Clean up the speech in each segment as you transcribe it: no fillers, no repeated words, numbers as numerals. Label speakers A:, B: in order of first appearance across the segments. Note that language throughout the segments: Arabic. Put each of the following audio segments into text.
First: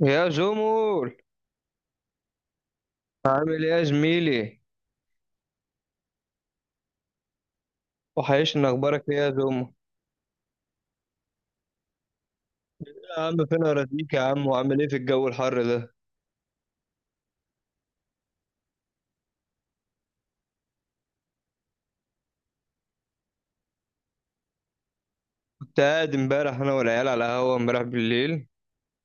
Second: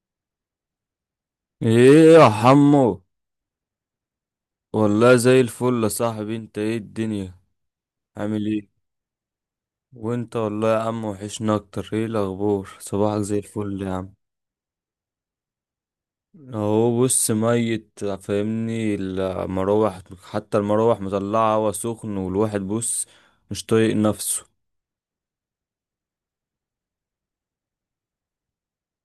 A: يا زومول،
B: ايه يا حمو.
A: عامل ايه يا زميلي؟
B: والله زي الفل يا صاحبي، انت ايه الدنيا؟ عامل
A: وحشني
B: ايه؟
A: اخبارك، ايه يا زومو؟
B: وانت والله يا عم وحشنا اكتر. ايه الاخبار؟ صباحك
A: يا
B: زي
A: عم فين
B: الفل يا
A: اراضيك
B: عم.
A: يا عم، وعامل ايه في الجو الحر ده؟
B: اهو بص، ميت فاهمني المراوح. حتى المراوح مطلعه هوا سخن، والواحد بص مش طايق نفسه.
A: كنت قاعد امبارح انا والعيال على القهوه امبارح بالليل.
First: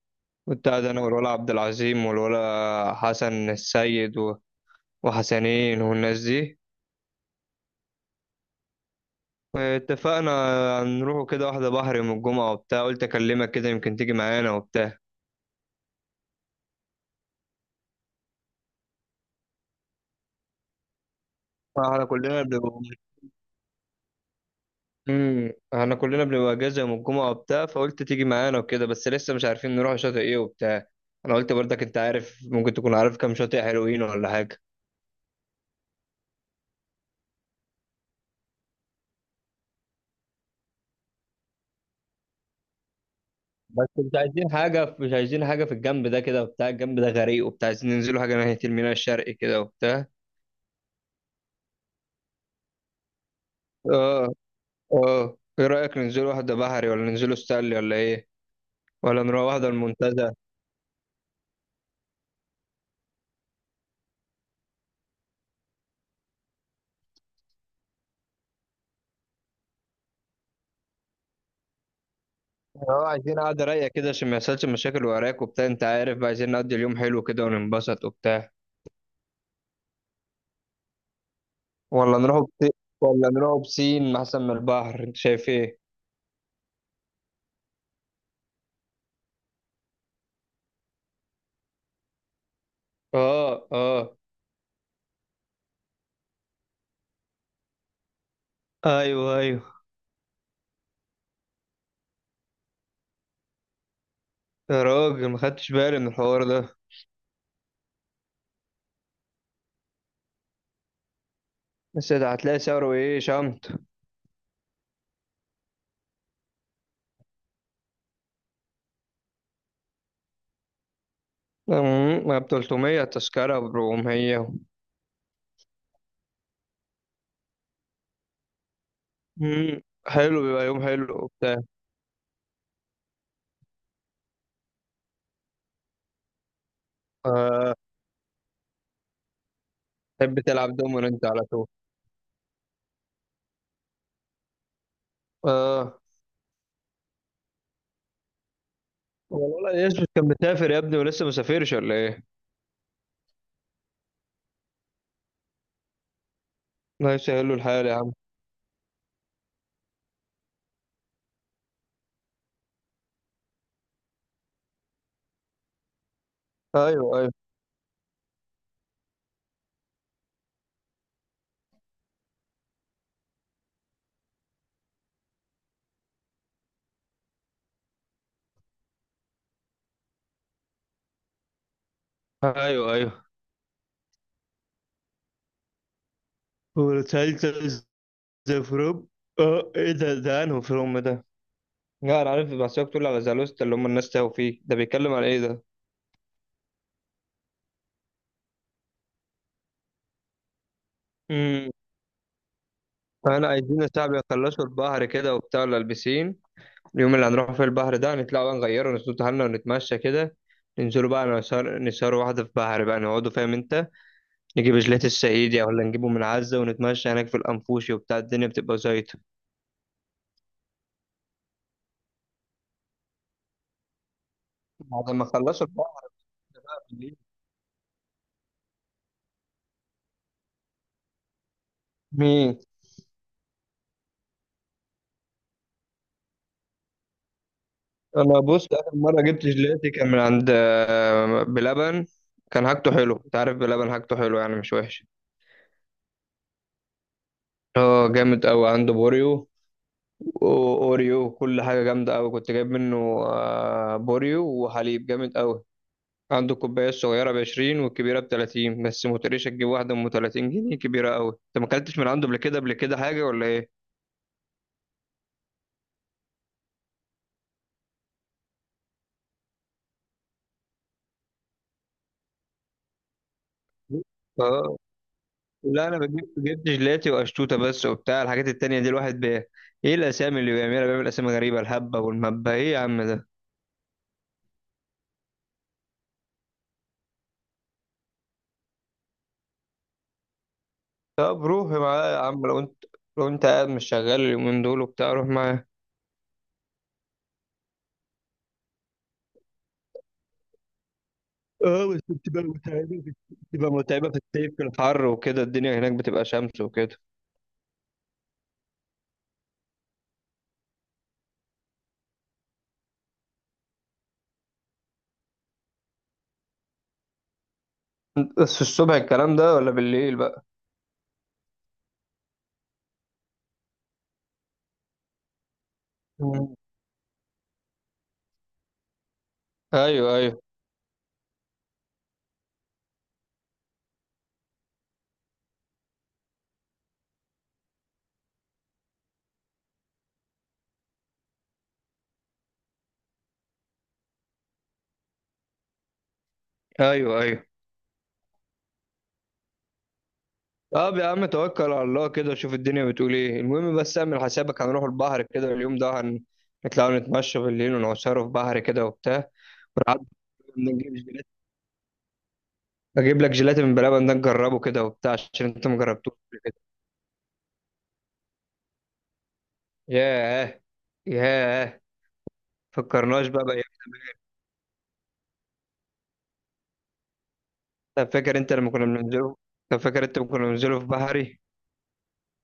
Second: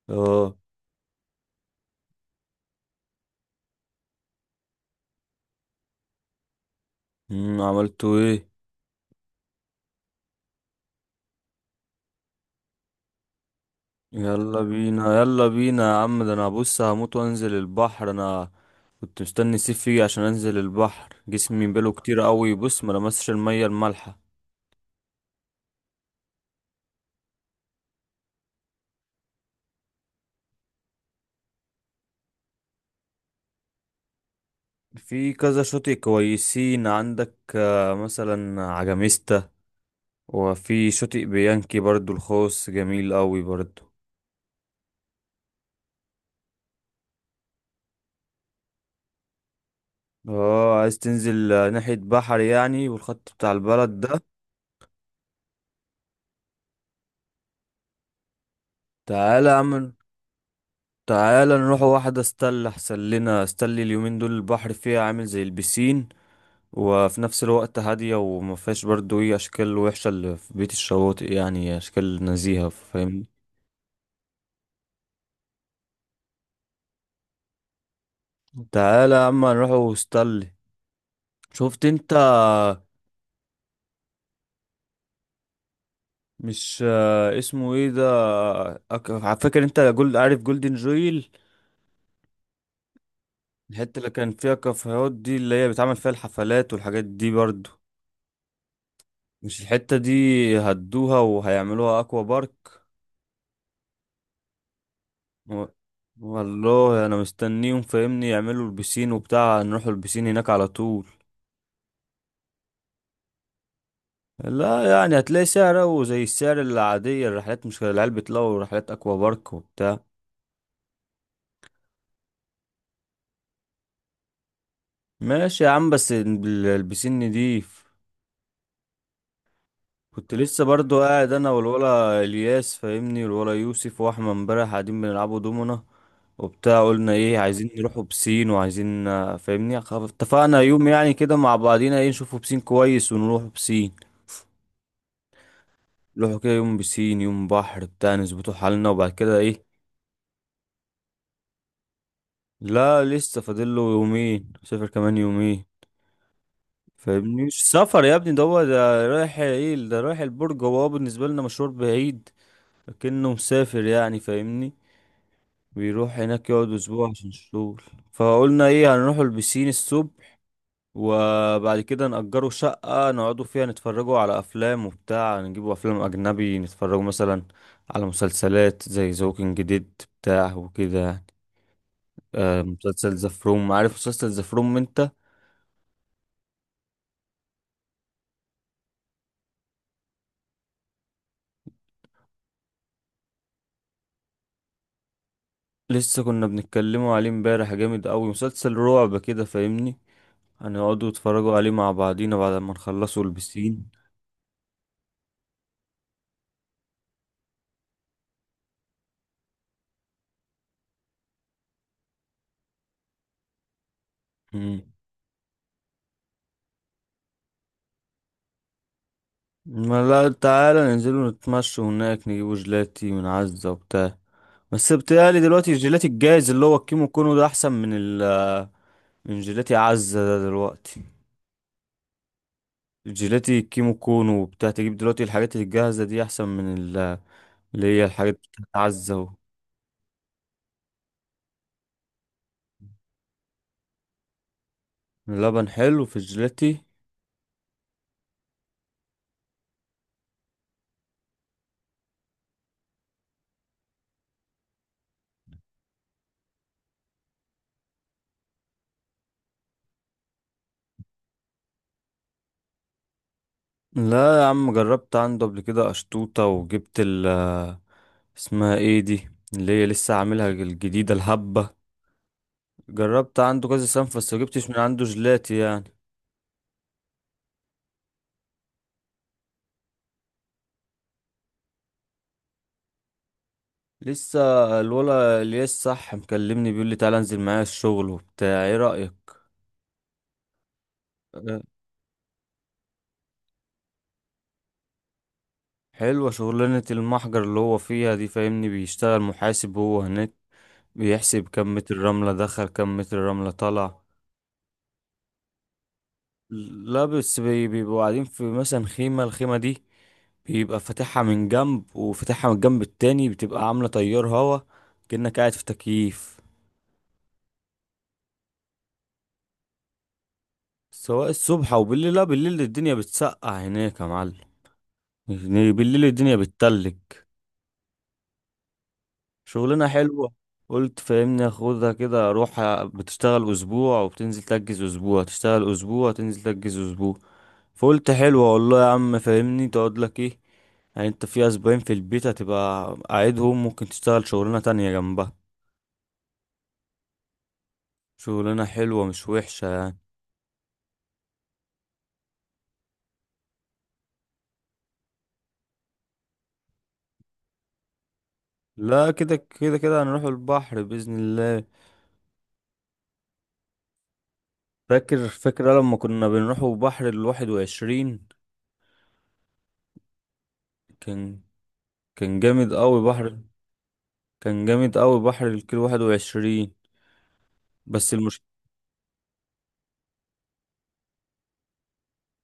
B: اه.
A: كنت قاعد انا والولا عبد العظيم والولا حسن السيد وحسنين والناس دي.
B: عملتوا ايه؟
A: اتفقنا نروحوا كده واحده بحر يوم الجمعه وبتاع، قلت اكلمك كده يمكن تيجي معانا
B: يلا
A: وبتاع.
B: بينا يلا بينا يا عم، ده انا بص هموت وانزل البحر انا. كنت مستني الصيف يجي عشان انزل البحر، جسمي بقاله
A: احنا
B: كتير
A: كلنا
B: قوي بص ما لمسش المية المالحة.
A: احنا كلنا بنبقى اجازه يوم الجمعه وبتاع، فقلت تيجي معانا وكده، بس لسه مش عارفين نروح شاطئ ايه وبتاع. انا قلت برضك انت عارف، ممكن تكون عارف كام شاطئ حلوين ولا حاجه.
B: في كذا شاطئ كويسين عندك مثلا عجميستا. وفي شاطئ بيانكي برضو الخاص جميل قوي
A: بس
B: برضو.
A: مش عايزين حاجه، مش عايزين حاجه في الجنب ده كده وبتاع، الجنب ده غريق وبتاع، عايزين ننزلوا حاجه ناحيه الميناء الشرقي كده وبتاع.
B: اه عايز تنزل ناحية بحر يعني والخط بتاع البلد ده.
A: اه اه، ايه رايك ننزلوا واحده بحري ولا ننزلوا ستانلي ولا ايه؟ ولا نروح
B: تعالى يا
A: واحده
B: عم،
A: المنتزه؟
B: تعالى نروح واحدة استل، احسن لنا استل، اليومين دول البحر فيها عامل زي البسين. وفي نفس الوقت هادية وما فيهاش برضو ايه اشكال وحشة اللي في بيت الشواطئ، يعني اشكال نزيهة
A: اه،
B: فاهمني.
A: عايزين قعده رايقه كده عشان ما يحصلش مشاكل وراك وبتاع، انت عارف بقى، عايزين نقضي اليوم حلو كده وننبسط وبتاع.
B: تعالى يا عم نروح وستانلي. شفت انت؟
A: ولا نروح بسين؟ ولا نروح بسين احسن من البحر؟ انت شايف ايه؟
B: مش اسمه ايه ده. على فكرة انت جولد عارف جولدن جويل؟
A: اه
B: الحتة اللي
A: اه.
B: كان فيها كافيهات دي، اللي هي بيتعمل فيها الحفلات والحاجات دي برضو،
A: ايوه
B: مش
A: ايوه.
B: الحتة دي؟ هدوها وهيعملوها اكوا بارك.
A: يا راجل ما
B: و-
A: خدتش بالي من الحوار ده.
B: والله انا مستنيهم فاهمني يعملوا البسين وبتاع، نروحوا البسين هناك على طول.
A: بس ده هتلاقي سعره ايه شمت؟
B: لا يعني هتلاقي سعره زي السعر العادية الرحلات، مش العيال بيطلعوا رحلات اكوا بارك وبتاع.
A: ما ب 300، التذكرة ب 400.
B: ماشي يا عم، بس البسين نضيف.
A: أمم،
B: كنت
A: حلو،
B: لسه
A: بيبقى يوم
B: برضو
A: حلو
B: قاعد انا
A: وبتاع.
B: والولا الياس فاهمني والولا يوسف واحمد امبارح قاعدين بنلعبوا دومنا وبتاع، قلنا ايه عايزين
A: آه
B: نروحوا بسين، وعايزين فاهمني،
A: تحب
B: اتفقنا
A: تلعب
B: يوم
A: دومين
B: يعني
A: انت
B: كده
A: على
B: مع
A: طول؟
B: بعضينا ايه، نشوفوا بسين كويس ونروح بسين.
A: اه.
B: نروحوا كده يوم بسين يوم بحر بتاع، نظبطوا حالنا، وبعد كده ايه.
A: والله يوسف كان مسافر يا ابني ولسه مسافرش ولا ايه؟
B: لا لسه فاضل له يومين، سافر كمان يومين.
A: الله
B: فاهمني
A: يسهل له
B: مش
A: الحال يا
B: سفر
A: عم.
B: يا ابني، ده هو ده رايح ايه، ده رايح البرج، هو بالنسبة لنا مشوار بعيد. لكنه مسافر يعني فاهمني. بيروح هناك يقعد
A: ايوه
B: اسبوع عشان
A: ايوه.
B: الشغل. فقلنا ايه، هنروحوا البسين الصبح، وبعد كده نأجروا شقة نقعدوا فيها نتفرجوا على أفلام وبتاع، نجيبوا أفلام أجنبي نتفرجوا مثلا على مسلسلات زي ذا ووكينج ديد بتاع وكده يعني. آه،
A: ايوه
B: مسلسل
A: ايوه.
B: ذا فروم، عارف مسلسل ذا فروم انت؟
A: وتسلسل ذا فروم. اه ايه ده؟ انه فروم ده؟ لا انا عارف، بس هي بتقول على زالوستا اللي هم الناس تاهوا فيه، ده بيتكلم على ايه ده؟
B: لسه كنا بنتكلموا عليه امبارح، جامد قوي مسلسل رعب كده فاهمني. هنقعدوا نتفرجوا
A: امم.
B: عليه مع بعضينا بعد ما نخلصوا
A: انا عايزين
B: البسين.
A: الشعب يخلصوا البحر كده وبتاع لابسين. اليوم اللي هنروح فيه البحر ده، نطلع بقى نغيره، نسوت حالنا ونتمشى كده. ننزلوا بقى نسهر، نسهر واحدة في بحر بقى، نقعدوا فاهم انت. نجيب
B: مم.
A: جيلاتي الصعيدي ولا نجيبه من عزة، ونتمشى هناك في الأنفوشي وبتاع، الدنيا بتبقى زيطة.
B: ما لا تعالى ننزلوا نتمشوا هناك، نجيبوا جيلاتي من عزة وبتاع. بس
A: بعد ما
B: بتهيألي
A: خلصوا
B: دلوقتي الجيلاتي
A: البحر
B: الجاهز
A: ده
B: اللي هو
A: بقى
B: الكيمو
A: بالليل.
B: كونو ده احسن من ال، من جيلاتي عزة ده دلوقتي.
A: مين؟
B: الجيلاتي الكيمو كونو وبتاع، تجيب دلوقتي الحاجات الجاهزة دي احسن من اللي هي الحاجات
A: أنا بص
B: بتاعت
A: آخر مرة
B: عزة.
A: جبت جيلاتي كان من عند بلبن. كان حاجته حلو، أنت عارف بلبن حاجته حلو، يعني مش وحش.
B: اللبن حلو في الجيلاتي.
A: اه جامد قوي، عنده بوريو واوريو وكل حاجه جامده قوي كنت جايب منه. بوريو وحليب جامد قوي. عنده الكوبايه الصغيره ب 20 والكبيره ب 30، بس ما تقوليش تجيب واحده ام 30 جنيه، كبيره قوي. انت ما اكلتش من عنده قبل كده، قبل كده حاجه ولا ايه؟
B: لا يا عم، جربت عنده قبل كده أشطوطة، وجبت ال، اسمها ايه دي اللي هي لسه عاملها الجديدة، الهبة. جربت عنده كذا سنة بس مجبتش من
A: اه.
B: عنده جلاتي
A: لا
B: يعني.
A: انا بجيب، جبت جيلاتي وقشطوطه بس وبتاع، الحاجات التانية دي الواحد بيه ايه الاسامي اللي بيعملها؟ بيعمل اسامي غريبه، الهبه والمبه ايه يا عم ده؟
B: لسه الولا الياس صح مكلمني بيقول لي تعالى انزل معايا الشغل وبتاع، ايه رأيك؟
A: طب
B: أه،
A: روح معاه يا عم لو انت قاعد مش شغال اليومين دول وبتاع، روح معاه.
B: حلوة شغلانة المحجر اللي هو فيها دي فاهمني، بيشتغل محاسب هو هناك. بيحسب كم
A: اه
B: متر
A: بس
B: رملة
A: بتبقى
B: دخل كم
A: متعبة،
B: متر رملة طلع.
A: في الصيف في الحر وكده الدنيا هناك بتبقى شمس وكده.
B: لا بس بيبقوا قاعدين في مثلا خيمة، الخيمة دي بيبقى فاتحها من جنب وفاتحها من الجنب التاني، بتبقى عاملة تيار هوا، كأنك قاعد في تكييف.
A: بس في الصبح الكلام ده ولا بالليل بقى؟
B: سواء الصبح أو بالليل، لا بالليل الدنيا بتسقع هناك يا معلم. يعني بالليل الدنيا
A: مم.
B: بتتلج. شغلانة
A: ايوه
B: حلوة.
A: ايوه.
B: قلت فاهمني اخدها كده، اروح بتشتغل اسبوع وبتنزل تجز اسبوع، تشتغل اسبوع تنزل تجز اسبوع. فقلت حلو، اقول له يا عم فاهمني تقعد لك ايه، يعني انت في اسبوعين في البيت هتبقى قاعدهم، ممكن تشتغل شغلانة تانية جنبها.
A: ايوه ايوه.
B: شغلانة حلوة مش وحشة يعني.
A: طب يا عم توكل على الله كده وشوف الدنيا بتقول ايه، المهم بس اعمل حسابك هنروح البحر كده اليوم ده، هنطلع نتمشى بالليل ونعصره في بحر كده
B: لا
A: وبتاع.
B: كده كده كده
A: ونعدي
B: هنروح البحر
A: نجيب
B: بإذن
A: جيلاتي،
B: الله.
A: اجيب لك جيلاتي من بلبن ده نجربه كده وبتاع
B: فاكر
A: عشان انت ما
B: فاكر لما
A: جربتوش
B: كنا
A: قبل كده.
B: بنروحوا بحر 21؟
A: ياه.
B: كان
A: ياه.
B: كان جامد قوي
A: فكرناش
B: بحر.
A: بقى.
B: كان جامد قوي بحر الكيلو 21.
A: طب
B: بس
A: فاكر
B: المشكلة،
A: انت لما كنا بننزله طب فاكر انت لما كنا بننزله في بحري.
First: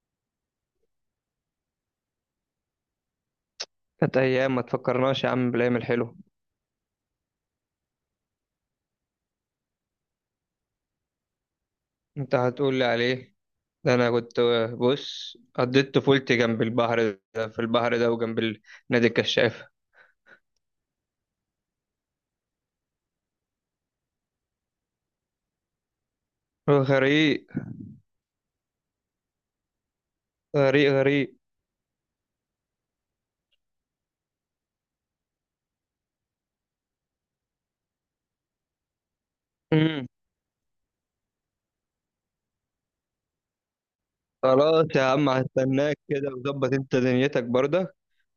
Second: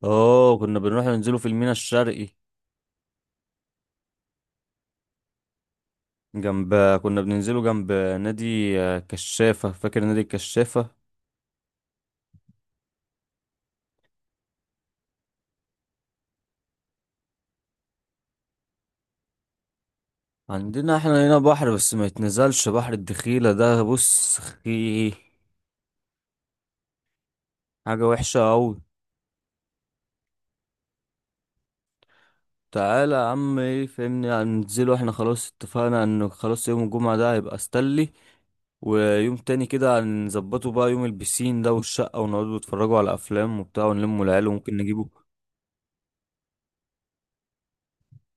B: اه كنا بنروح ننزله في الميناء الشرقي.
A: كانت ايام، ما تفكرناش يا عم بالايام الحلوه.
B: جنب، كنا بننزله جنب نادي كشافة، فاكر نادي الكشافة؟
A: انت هتقول لي عليه؟ ده انا كنت بص، قضيت طفولتي جنب البحر ده، في البحر ده، وجنب نادي الكشافه.
B: عندنا احنا هنا بحر بس ما يتنزلش بحر الدخيلة ده، بص خي،
A: غريق
B: حاجة وحشة أوي.
A: غريق غريق.
B: تعالى يا عم ايه فهمني، هننزله احنا خلاص، اتفقنا انه خلاص يوم الجمعة ده هيبقى ستانلي، ويوم تاني كده
A: امم.
B: هنظبطه بقى يوم البسين ده والشقة، ونقعدوا نتفرجوا على أفلام وبتاع، ونلموا العيال، وممكن
A: خلاص يا
B: نجيبه.
A: عم هستناك كده، وظبط انت دنيتك برضه.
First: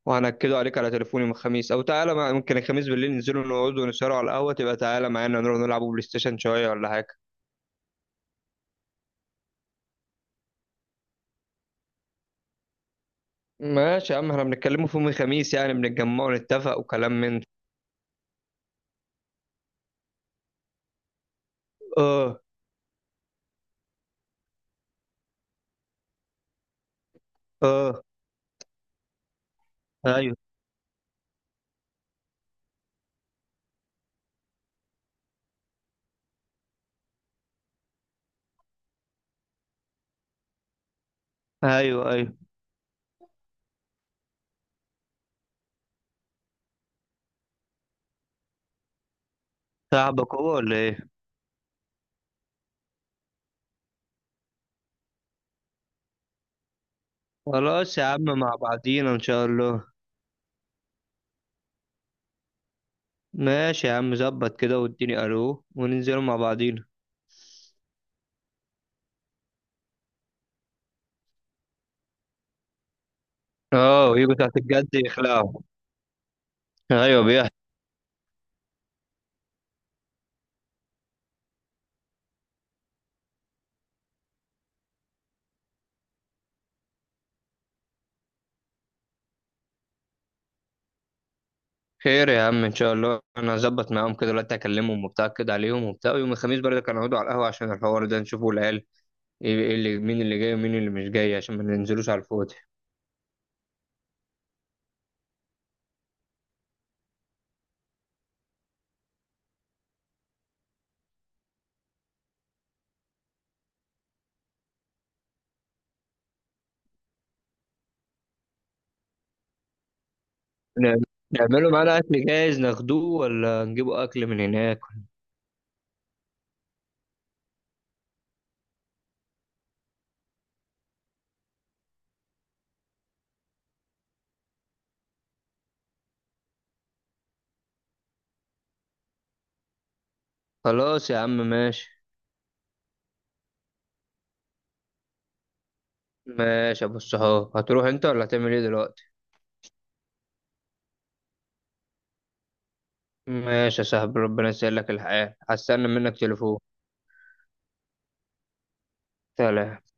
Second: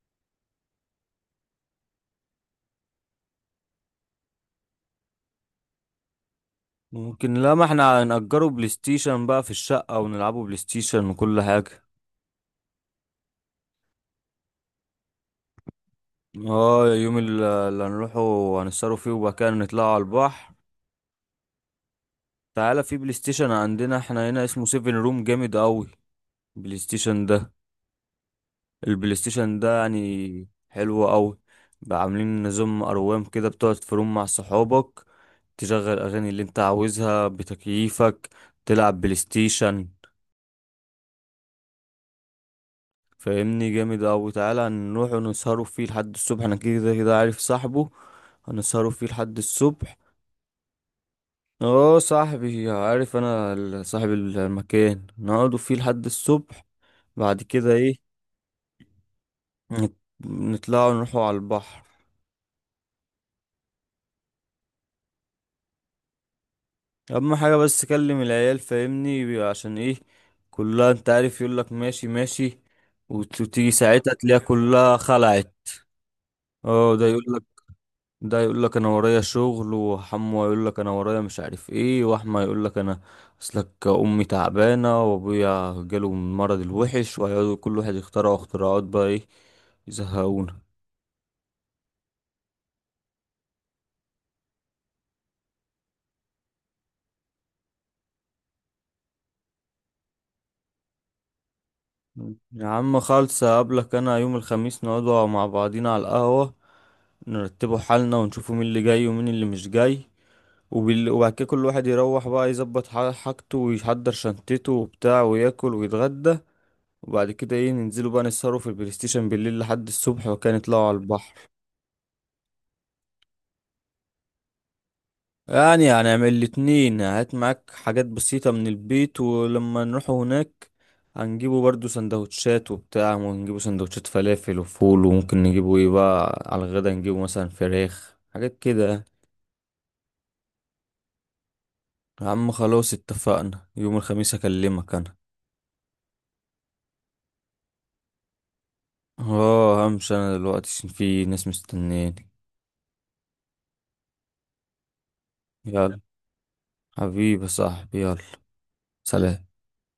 A: وهنكده عليك على تليفوني من الخميس، او تعالى ممكن الخميس بالليل ننزلوا نقعدوا ونسهروا على القهوه، تبقى تعالى معانا نروح نلعبوا بلاي ستيشن شويه ولا حاجه.
B: ممكن، لا ما احنا هنأجره بلاي ستيشن بقى في الشقة، ونلعبوا بلاي ستيشن وكل حاجة.
A: ماشي يا عم احنا بنتكلموا في يوم الخميس، يعني بنتجمع ونتفق
B: اه يوم
A: وكلام من ده.
B: اللي هنروحه هنسهروا فيه، وبعد كده نطلعوا على البحر.
A: اه.
B: تعالى، في بلاي ستيشن عندنا احنا هنا اسمه سيفن روم، جامد قوي بلاي ستيشن ده.
A: اه.
B: البلاي ستيشن ده
A: ايوه
B: يعني حلو قوي. بقى عاملين نظام اروام كده، بتقعد في روم مع صحابك، تشغل اغاني اللي انت عاوزها بتكييفك، تلعب بلاي ستيشن.
A: ايوه. ايوه.
B: فاهمني، جامد قوي. تعالى نروح ونسهروا فيه لحد الصبح، انا كده كده عارف صاحبه. هنسهروا فيه لحد الصبح.
A: صاحبك هو ولا ايه؟
B: اه صاحبي، عارف انا ال، صاحب المكان، نقعدوا فيه لحد الصبح. بعد كده
A: خلاص يا
B: ايه،
A: عم مع بعضينا ان شاء الله.
B: نت- نطلعوا نروحوا على البحر.
A: ماشي يا عم، ظبط كده واديني الو وننزلوا مع بعضينا.
B: اهم حاجه بس كلم العيال فاهمني عشان ايه، كلها انت عارف يقول لك ماشي ماشي، وتيجي
A: اه
B: ساعتها
A: ويجوا
B: تلاقيها
A: تحت الجد
B: كلها
A: يخلعوا.
B: خلعت. اه ده يقول
A: ايوه
B: لك،
A: بيحصل.
B: ده يقول لك انا ورايا شغل، وحمو يقول لك انا ورايا مش عارف ايه، واحمى يقول لك انا اصلك امي تعبانه وابويا جاله من المرض الوحش، وهيقعدوا كل واحد يخترعوا اختراعات بقى ايه، يزهقونا.
A: خير يا عم ان شاء الله، انا هظبط معاهم كده دلوقتي، اكلمهم وبتاع كده عليهم وبتاع، ويوم الخميس برضه كانوا هيقعدوا على القهوه عشان الحوار ده نشوفوا العيال. ايه إيه اللي مين اللي جاي ومين اللي مش جاي، عشان ما ننزلوش على الفاضي.
B: يا عم خالص، هقابلك انا يوم الخميس نقعدوا مع بعضينا على القهوه، نرتبه حالنا ونشوفه مين اللي جاي ومين اللي مش جاي. وبعد كده كل واحد يروح بقى يظبط حاجته ويحضر شنطته وبتاع وياكل ويتغدى. وبعد كده ايه، ننزلوا بقى نسهروا في البلاي ستيشن بالليل لحد الصبح، وكان يطلعوا على
A: نعم-
B: البحر.
A: نعمله معانا أكل جاهز ناخدوه ولا نجيبه أكل من هناك؟
B: يعني هنعمل الاتنين، هات معاك حاجات بسيطة من البيت، ولما نروحوا هناك هنجيبوا برضو سندوتشات وبتاع، ونجيبوا سندوتشات فلافل وفول، وممكن نجيبوا ايه بقى على الغدا، نجيبوا مثلا فراخ حاجات كده يعني.
A: خلاص يا عم ماشي.
B: يا عم خلاص اتفقنا يوم الخميس اكلمك انا.
A: ماشي يا أبو الصحاب، هتروح أنت ولا هتعمل إيه دلوقتي؟
B: اه همشي انا دلوقتي عشان في ناس مستنياني.
A: ماشي يا صاحبي ربنا يسهل لك الحال، هستنى
B: يلا،
A: منك تليفون.
B: حبيبي يا صاحبي، يلا. سلام.
A: سلام.